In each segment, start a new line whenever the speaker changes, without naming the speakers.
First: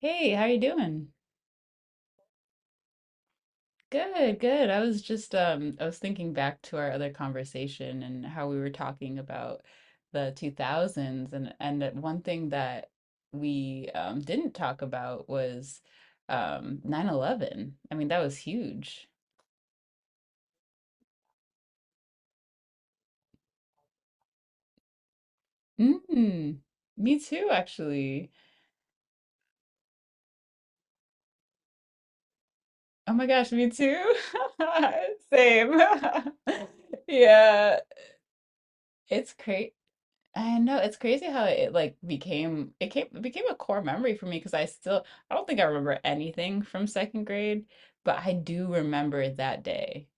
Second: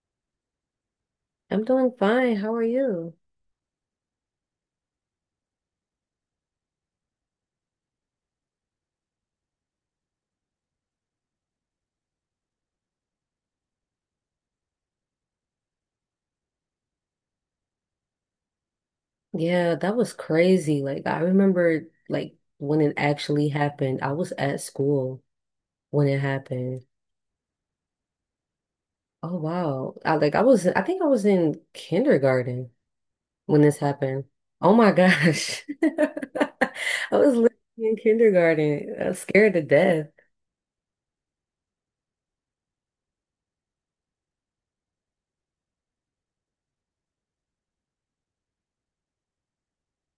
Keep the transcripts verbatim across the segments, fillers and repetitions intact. Hey, how you doing?
I'm doing fine. How are you?
Good, good. I was just um I was thinking back to our other conversation and how we were talking about the two thousands and and that one thing that we um didn't talk about was um nine eleven. I mean, that was huge.
Yeah, that was crazy. Like I remember like when it actually happened. I was at school when it
Mm,
happened.
me too, actually.
Oh wow. I like I was I think I was in kindergarten
Oh my gosh,
when
me
this
too.
happened. Oh my gosh.
Same.
I was literally
Yeah,
in kindergarten. I was
it's
scared to
crazy.
death.
I know it's crazy how it like became it came it became a core memory for me because I still I don't think I remember anything from second grade, but I do remember that day.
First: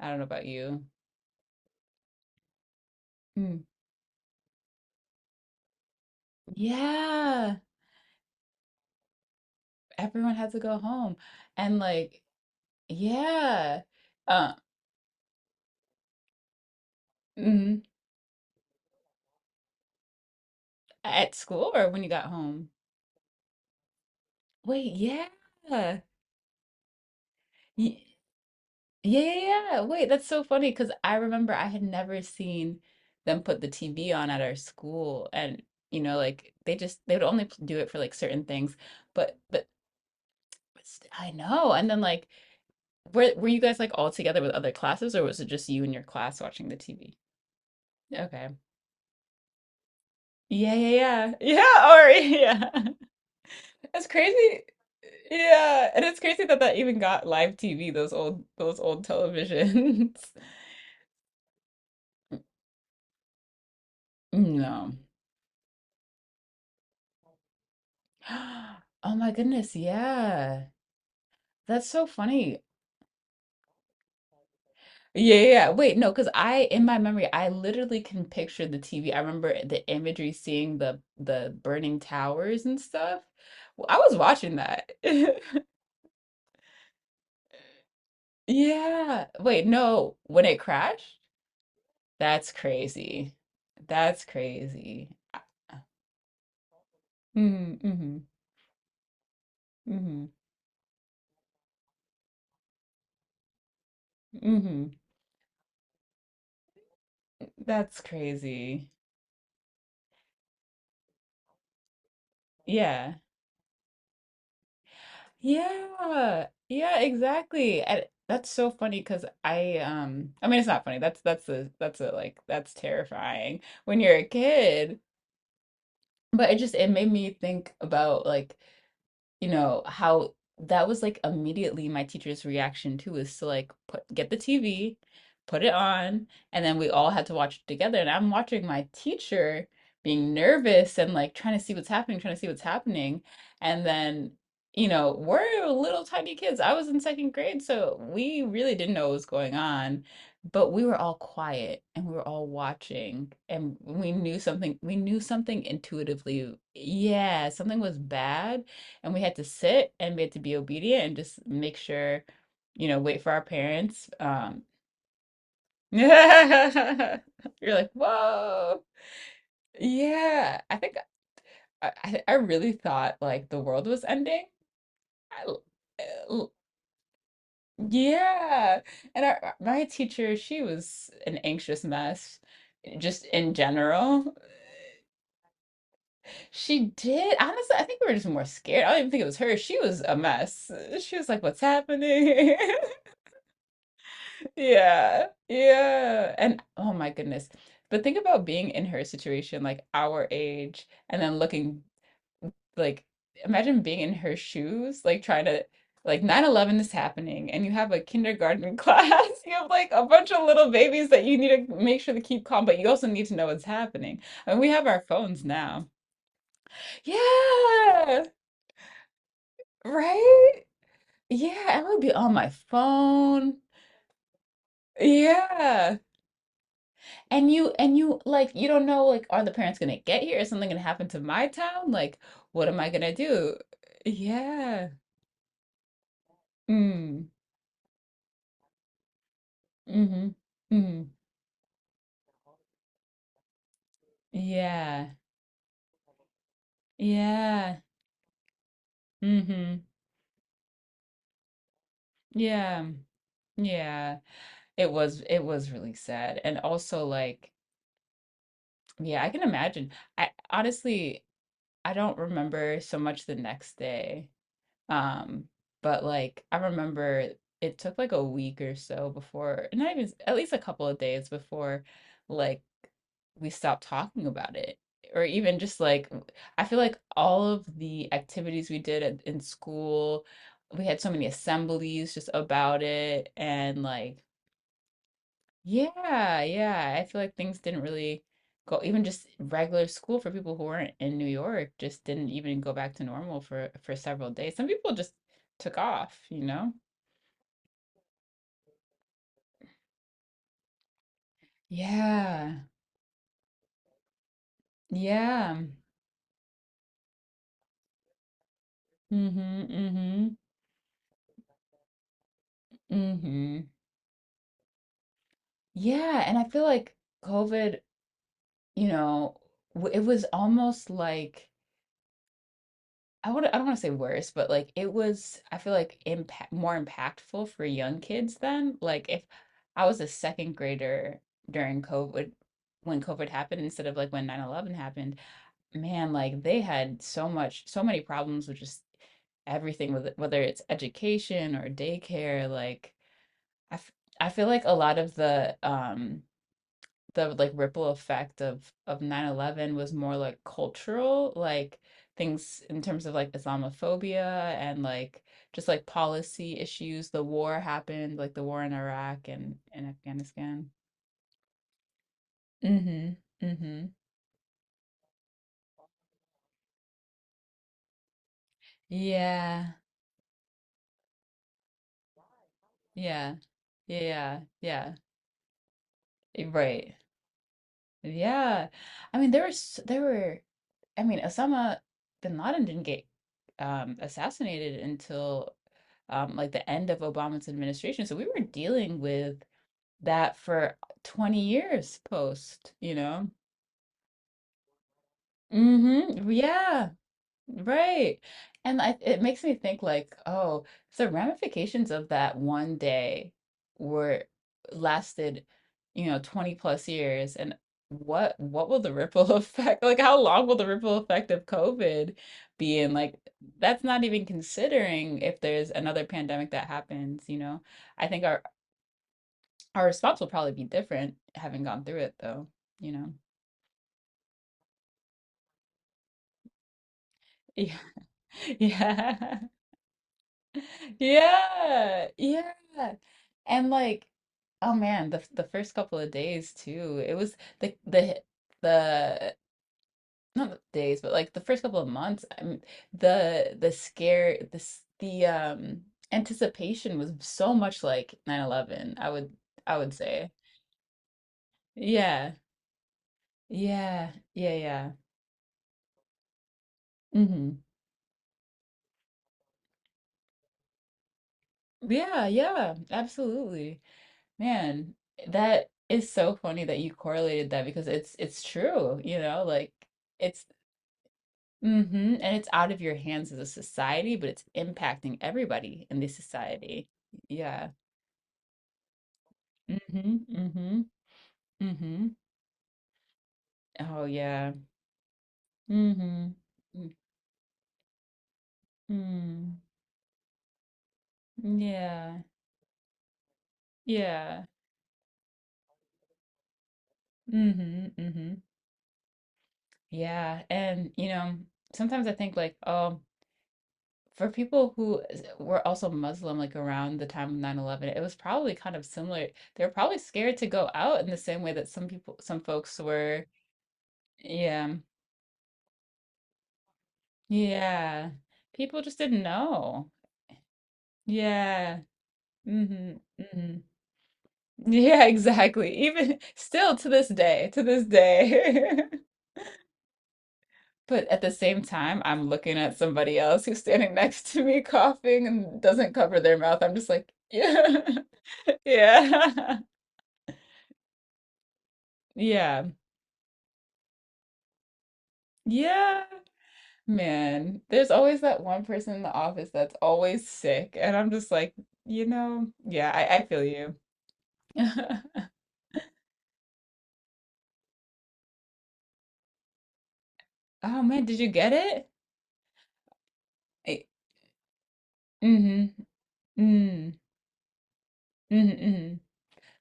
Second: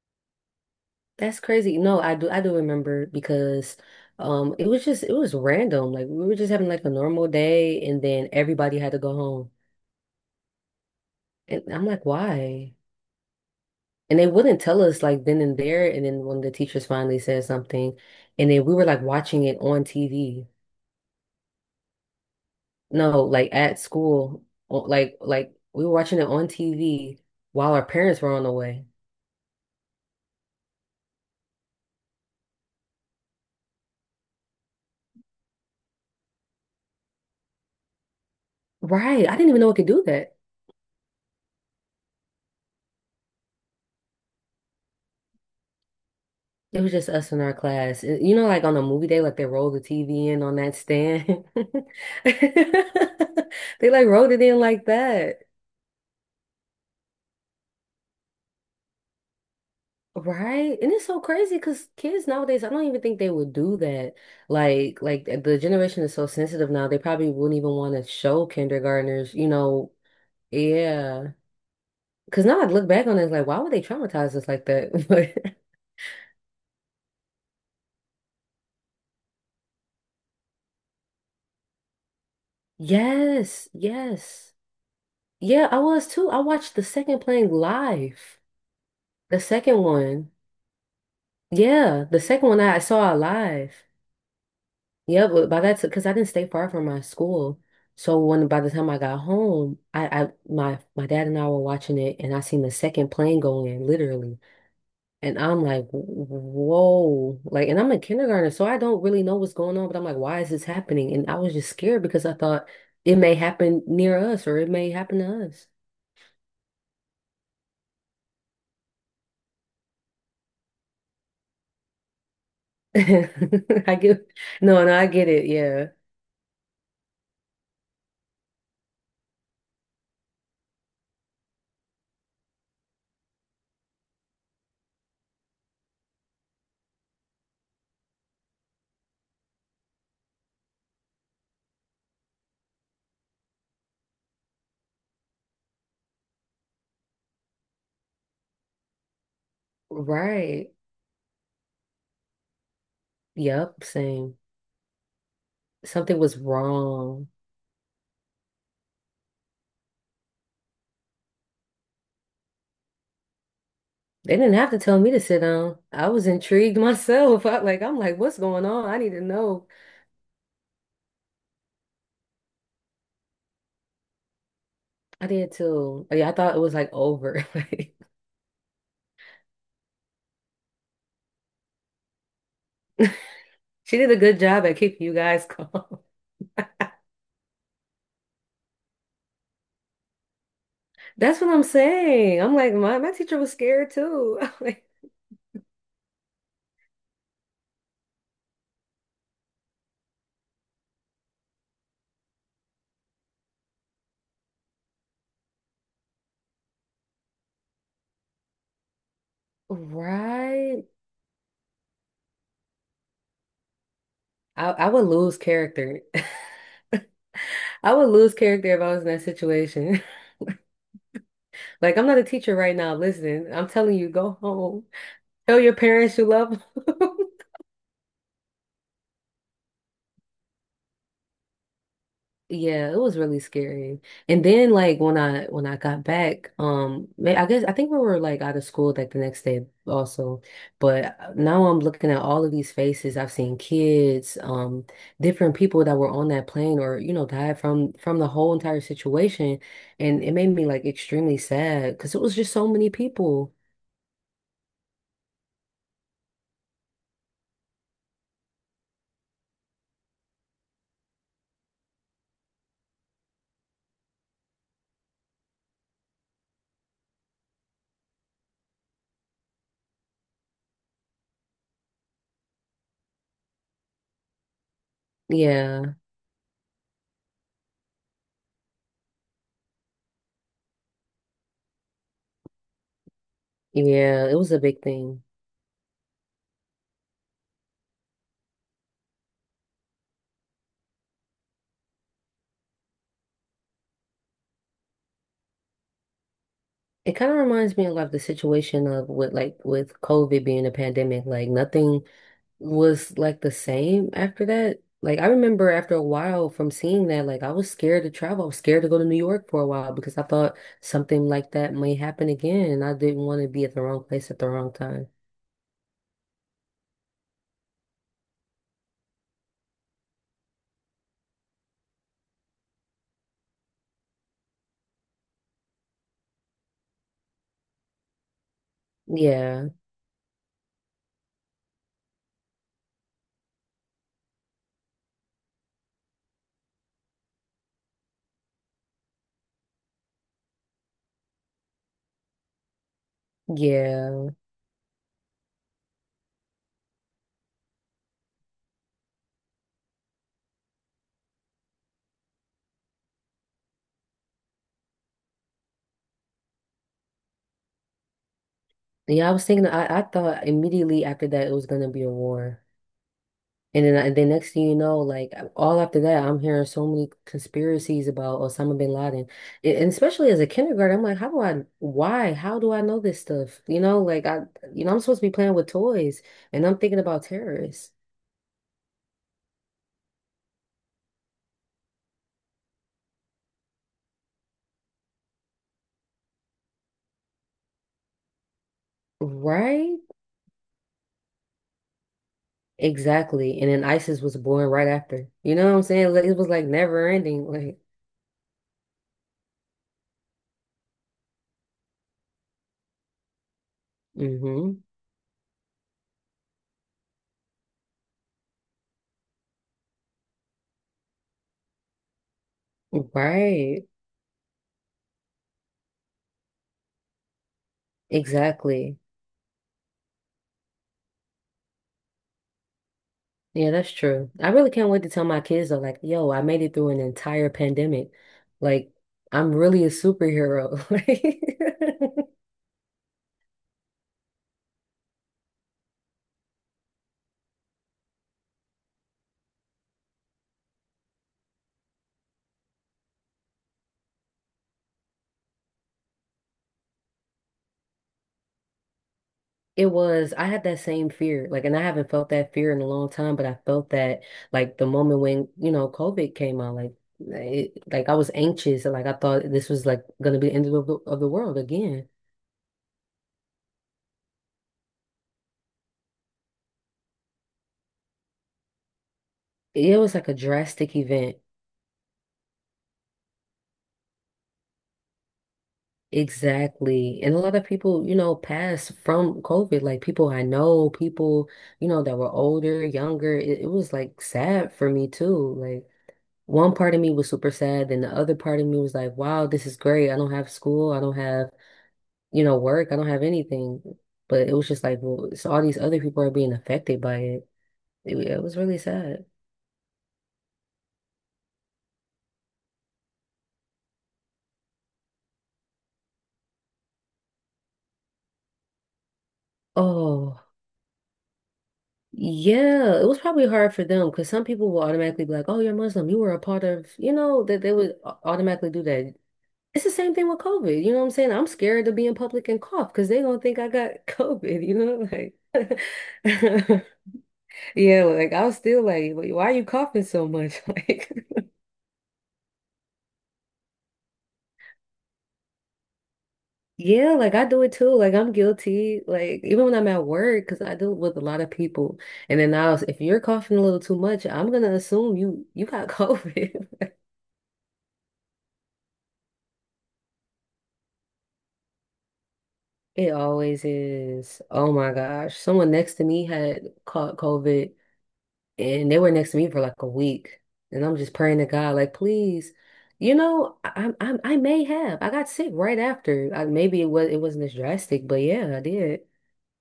I don't know about you.
That's crazy. No, I do I do remember
Mm.
because um it was just it was random. Like we were just having like a normal
Yeah,
day, and then everybody had to go home.
everyone had to go home,
And
and
I'm like,
like
why?
yeah,
And they
uh,
wouldn't tell us like then and there. And then when the teachers finally said
mm,
something, and then we were like watching it on T V.
at school or when you got home.
No, like at school, o-
Wait,
like like we were
yeah,
watching it on T V while our parents were on the way.
yeah, yeah, yeah. Wait, that's so funny because I remember I had never seen them put the T V on at our school, and you know, like they just they would only p- do it for like certain things.
Right. I
But
didn't even
but
know it could do that.
but st- I know. And then like, were were you guys like all together with other classes, or was it just you and your class watching the
It was just
T V?
us in our class. And, you know,
Okay.
like on a movie day, like they roll the T V in on
Yeah,
that
yeah, yeah,
stand.
yeah. Or yeah,
They
it's
like rolled it in
crazy.
like that.
Yeah, and it's crazy that that even got live T V. Those old those old televisions.
Right? And it's so crazy because kids nowadays, I don't even think they would do that.
No.
Like, like eh, the generation is so sensitive now, they probably wouldn't even want to show
Oh my
kindergartners, you
goodness,
know,
yeah.
yeah.
That's so
Because now
funny.
I look back on it, it's like, why would they traumatize us like that?
Yeah, yeah,
But
yeah. Wait, no, because I in my memory, I literally can picture the T V. I remember the imagery, seeing the the burning towers and stuff.
yes,
Well, I was
yes.
watching that.
Yeah, I was too. I watched the second playing live.
Yeah.
The
Wait,
second
no,
one.
when it crashed?
Yeah, the second
That's
one I saw
crazy.
live.
That's crazy.
Yeah, but by that, because I didn't stay far from my school,
Mm, mm-hmm,
so when by the time I got home, I,
mm-hmm,
I my my dad and I were watching it, and I seen the second plane go in, literally,
mm-hmm.
and I'm like, whoa, like, and I'm
That's
in kindergarten, so I
crazy.
don't really know what's going on, but I'm like, why is this happening? And I was just scared because I thought
Yeah.
it may happen near us or it may happen to us.
Yeah, yeah, exactly. And that's so funny because I um I mean it's not funny. That's that's a that's a like that's terrifying
I
when you're a
get, no, no,
kid.
I get it. Yeah,
But it just it made me think about like you know, how that was like immediately my teacher's reaction too is to like put get the T V, put it on, and then we all had to watch it together. And I'm watching my teacher being nervous and like trying to see what's happening, trying to see what's happening. And then, you know, we're little tiny kids. I was in second grade, so we really didn't know what was going on, but
right.
we were all quiet and we were all watching and
Yep,
we
same.
knew something, we knew something
Something was
intuitively.
wrong.
Yeah, something was bad and we had to sit and we had to be obedient and just make sure, you know, wait for our parents.
They didn't
Um,
have to tell me to sit down.
you're
I was intrigued myself. I, like
like,
I'm like, what's going
whoa,
on? I need to know.
yeah. I think I, I I really thought like the world was ending.
I
I
did
l- I
too. Oh, yeah, I
l-
thought it was like over. Like
yeah, and our, my teacher, she was an anxious mess, just in
she did a
general.
good job at keeping you guys calm.
She did. Honestly, I think we were just more scared. I don't even think it was her. She was a mess. She was
That's
like,
what
what's
I'm saying.
happening?
I'm like, my my teacher was scared too. I'm like,
Yeah, yeah. And oh my goodness. But think about being in her situation, like our age, and then looking like imagine being in her shoes, like trying to like nine eleven is happening and you have a kindergarten class. You have like a bunch of little
right?
babies that you need to make sure to keep calm, but you also need to know what's happening. I mean, we
I,
have
I
our
would lose
phones now.
character. I would
Yeah,
lose character if I was in that situation.
right? Yeah, I
Like
would
I'm
be
not a
on my
teacher right now. Listen,
phone.
I'm telling you, go home. Tell your
Yeah.
parents you love them.
And you and you like you don't know like are the parents gonna get here? Is something gonna happen to my town? Like what am I
Yeah, it
gonna
was really
do?
scary. And then
Yeah.
like when I when I got back, um
Mm.
ma- I guess I think we were like out of school like the next day
Mm-hmm.
also.
Mm.
But now I'm looking at all of these faces. I've seen kids, um
Yeah.
different people that were on that plane or, you know, died
Yeah.
from from the whole entire situation,
Mm-hmm.
and it made me like extremely sad because it was just so
Yeah.
many people.
Yeah. It was it was really sad. And also like yeah, I can imagine. I honestly I don't remember so much the next day. Um, but like I remember it took like a week or so before, not even at least a couple of days before like we stopped talking about it. Or even just
Yeah.
like I feel like all of the activities we did at, in school, we had so many assemblies just about it and like
Yeah, it was a big thing.
yeah, yeah. I feel like things didn't really go, even just regular school for people who weren't in New York just didn't even go back to normal for for several days. Some people just took off, you know?
It kind of reminds me of like the situation of with like with COVID being a pandemic, like nothing
Yeah.
was like the same after that. Like I
Yeah.
remember after a while from seeing that, like I was scared to travel. I was scared to go to New York for
Mm-hmm.
a while because I
Mm-hmm.
thought something like that may happen again, and I didn't want to
Mm-hmm.
be at the wrong place at the wrong time.
Yeah, and I feel like COVID, you know, w- it was almost like I would I don't want to say worse, but like it was I feel like impact more impactful for young kids then. Like if
Yeah,
I was a second grader during COVID when COVID happened instead of like when nine eleven happened, man, like they had so much so many problems with just everything with it- whether it's education or daycare, like I f I
yeah,
feel like a lot of the um the like ripple effect of of nine eleven was more like cultural, like things in terms of like Islamophobia and like just like policy issues. The war happened, like the war in Iraq
yeah. I was
and
thinking,
and
I, I thought
Afghanistan.
immediately after that it was gonna be a war.
Mm-hmm.
And
Mm-hmm.
then I, the next thing you know, like all after that, I'm hearing so many conspiracies about Osama bin Laden.
Yeah.
A- And especially as a kindergarten, I'm like, how do I, why, how do I know this
Yeah.
stuff? You know, like
Yeah.
I, you know,
Yeah.
I'm supposed to be playing with toys and I'm
Right.
thinking about terrorists,
Yeah. I mean, there was there were I mean, Osama bin Laden didn't get um, assassinated until um, like the end of Obama's administration. So we were dealing with
right?
that for twenty years post, you know?
Exactly. And then ISIS was born right after. You know what I'm saying? Like,
Mm-hmm.
it was like
Yeah.
never ending. Like,
Right. And I, it makes me think like, oh, the ramifications of that one day were
mm-hmm.
lasted, you know, twenty plus years. And what what will the ripple effect, like how long will the ripple effect of COVID be? And like that's
Right.
not even considering if there's another pandemic that happens, you know. I think our
Exactly.
our response will probably be different having gone through it though, you know.
Yeah, that's true. I really can't wait to tell my kids though, like, yo, I made it through an entire
Yeah.
pandemic. Like,
Yeah.
I'm really a superhero.
Yeah,
Like,
yeah. And like, oh man, the the first couple of days too. It was the the the not the days, but like the first couple of months, I mean, the the scare this the s- the, um anticipation was so much like nine eleven. I would I
it
would say.
was, I had that same fear. Like, and I haven't felt
Yeah.
that fear in a long time, but I felt
Yeah.
that
Yeah,
like the
yeah.
moment when, you know, COVID came out, like
Mm-hmm.
it, like I was anxious and like I thought this was like gonna be the end of the, of the world again.
Yeah, yeah, absolutely. Man, that is so funny that you correlated that because it's it's true, you know, like
It was like a
it's
drastic event.
mm-hmm, and it's out of your hands as a society, but it's impacting everybody in this society.
Exactly. And a lot of
Yeah.
people, you know, passed from COVID. Like
Mm-hmm.
people I
Mm-hmm.
know, people, you know,
Mm-hmm.
that were older, younger. It, it was
Oh
like
yeah.
sad for me too. Like
Mm-hmm.
one part of me was super sad, and the other part of me was like, wow,
Mm-hmm.
this is great. I don't have school. I don't have,
Yeah.
you know, work. I don't have anything.
Yeah.
But it was just like, well, so all these other people are being affected by it.
Mm-hmm.
It,
Mm-hmm.
it was really sad.
Yeah. And you know, sometimes I think like, oh, for people who were also Muslim, like around the time of nine eleven, it was probably kind of similar. They were probably scared
Oh.
to go out in the same way that some people, some folks
Yeah, it was
were.
probably hard for them because some people
Yeah.
will automatically be like, "Oh, you're Muslim. You were a part of," you know, that they would
Yeah.
au- automatically
People
do
just
that.
didn't
It's
know.
the same thing with COVID. You know what I'm saying? I'm
Yeah.
scared to be in public and cough
Mm-hmm.
because they gonna
Mm-hmm.
think I got COVID. You know,
Yeah, exactly.
like
Even still to this day, to this
yeah, like I was
day.
still like, "Why why are you coughing so much?"
But
Like
at the same time, I'm looking at somebody else who's standing next to me coughing and doesn't cover their mouth. I'm just like,
yeah, like I do it
yeah,
too. Like I'm guilty. Like
yeah.
even when I'm at work, because I deal with a lot of people, and then
Yeah,
I was, if you're coughing a little too much, I'm gonna assume you you got
yeah,
COVID.
man. There's always that one person in the office that's always sick, and I'm just like, you know, yeah,
It
I, I feel
always
you.
is. Oh my gosh. Someone next to me had caught COVID and they were next to me for like a week.
Oh
And I'm
man,
just
did you
praying to
get
God,
it?
like, please, you know,
I,
I, I, I may have. I got sick right
mm-hmm.
after. I, maybe it
Mm,
was it wasn't as drastic, but yeah, I
mm-hmm, mm
did.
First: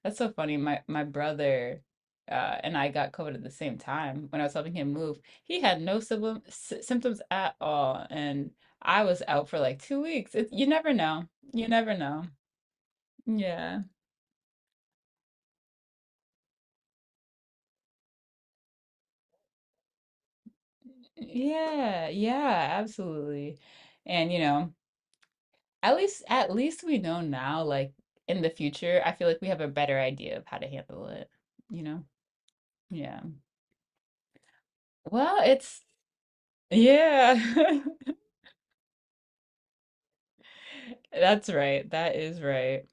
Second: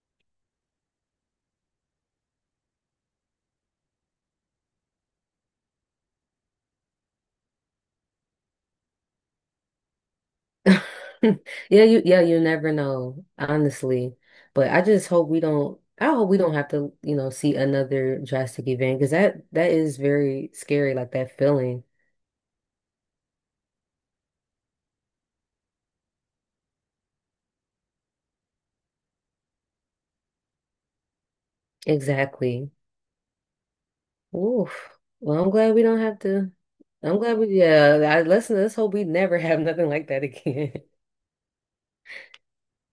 That's so funny. My my brother uh, and I got COVID at the same time when I was helping him move. He had no symptom, s symptoms at all, and I was out for like two weeks. It, you never know. You
Yeah,
never
you yeah,
know.
you never know,
Yeah.
honestly. But I just hope we don't, I hope we don't have to, you know, see another drastic event because that that is very scary, like that feeling.
Yeah, yeah, absolutely. And you know, at least at least we know now, like in the future, I feel like we have a better idea of how to handle it, you know?
Exactly.
Yeah.
Oof.
Well,
Well, I'm glad
it's
we don't have to. I'm
yeah.
glad we, yeah, I, let's, let's hope we never have nothing like that again.
That's right. That is right.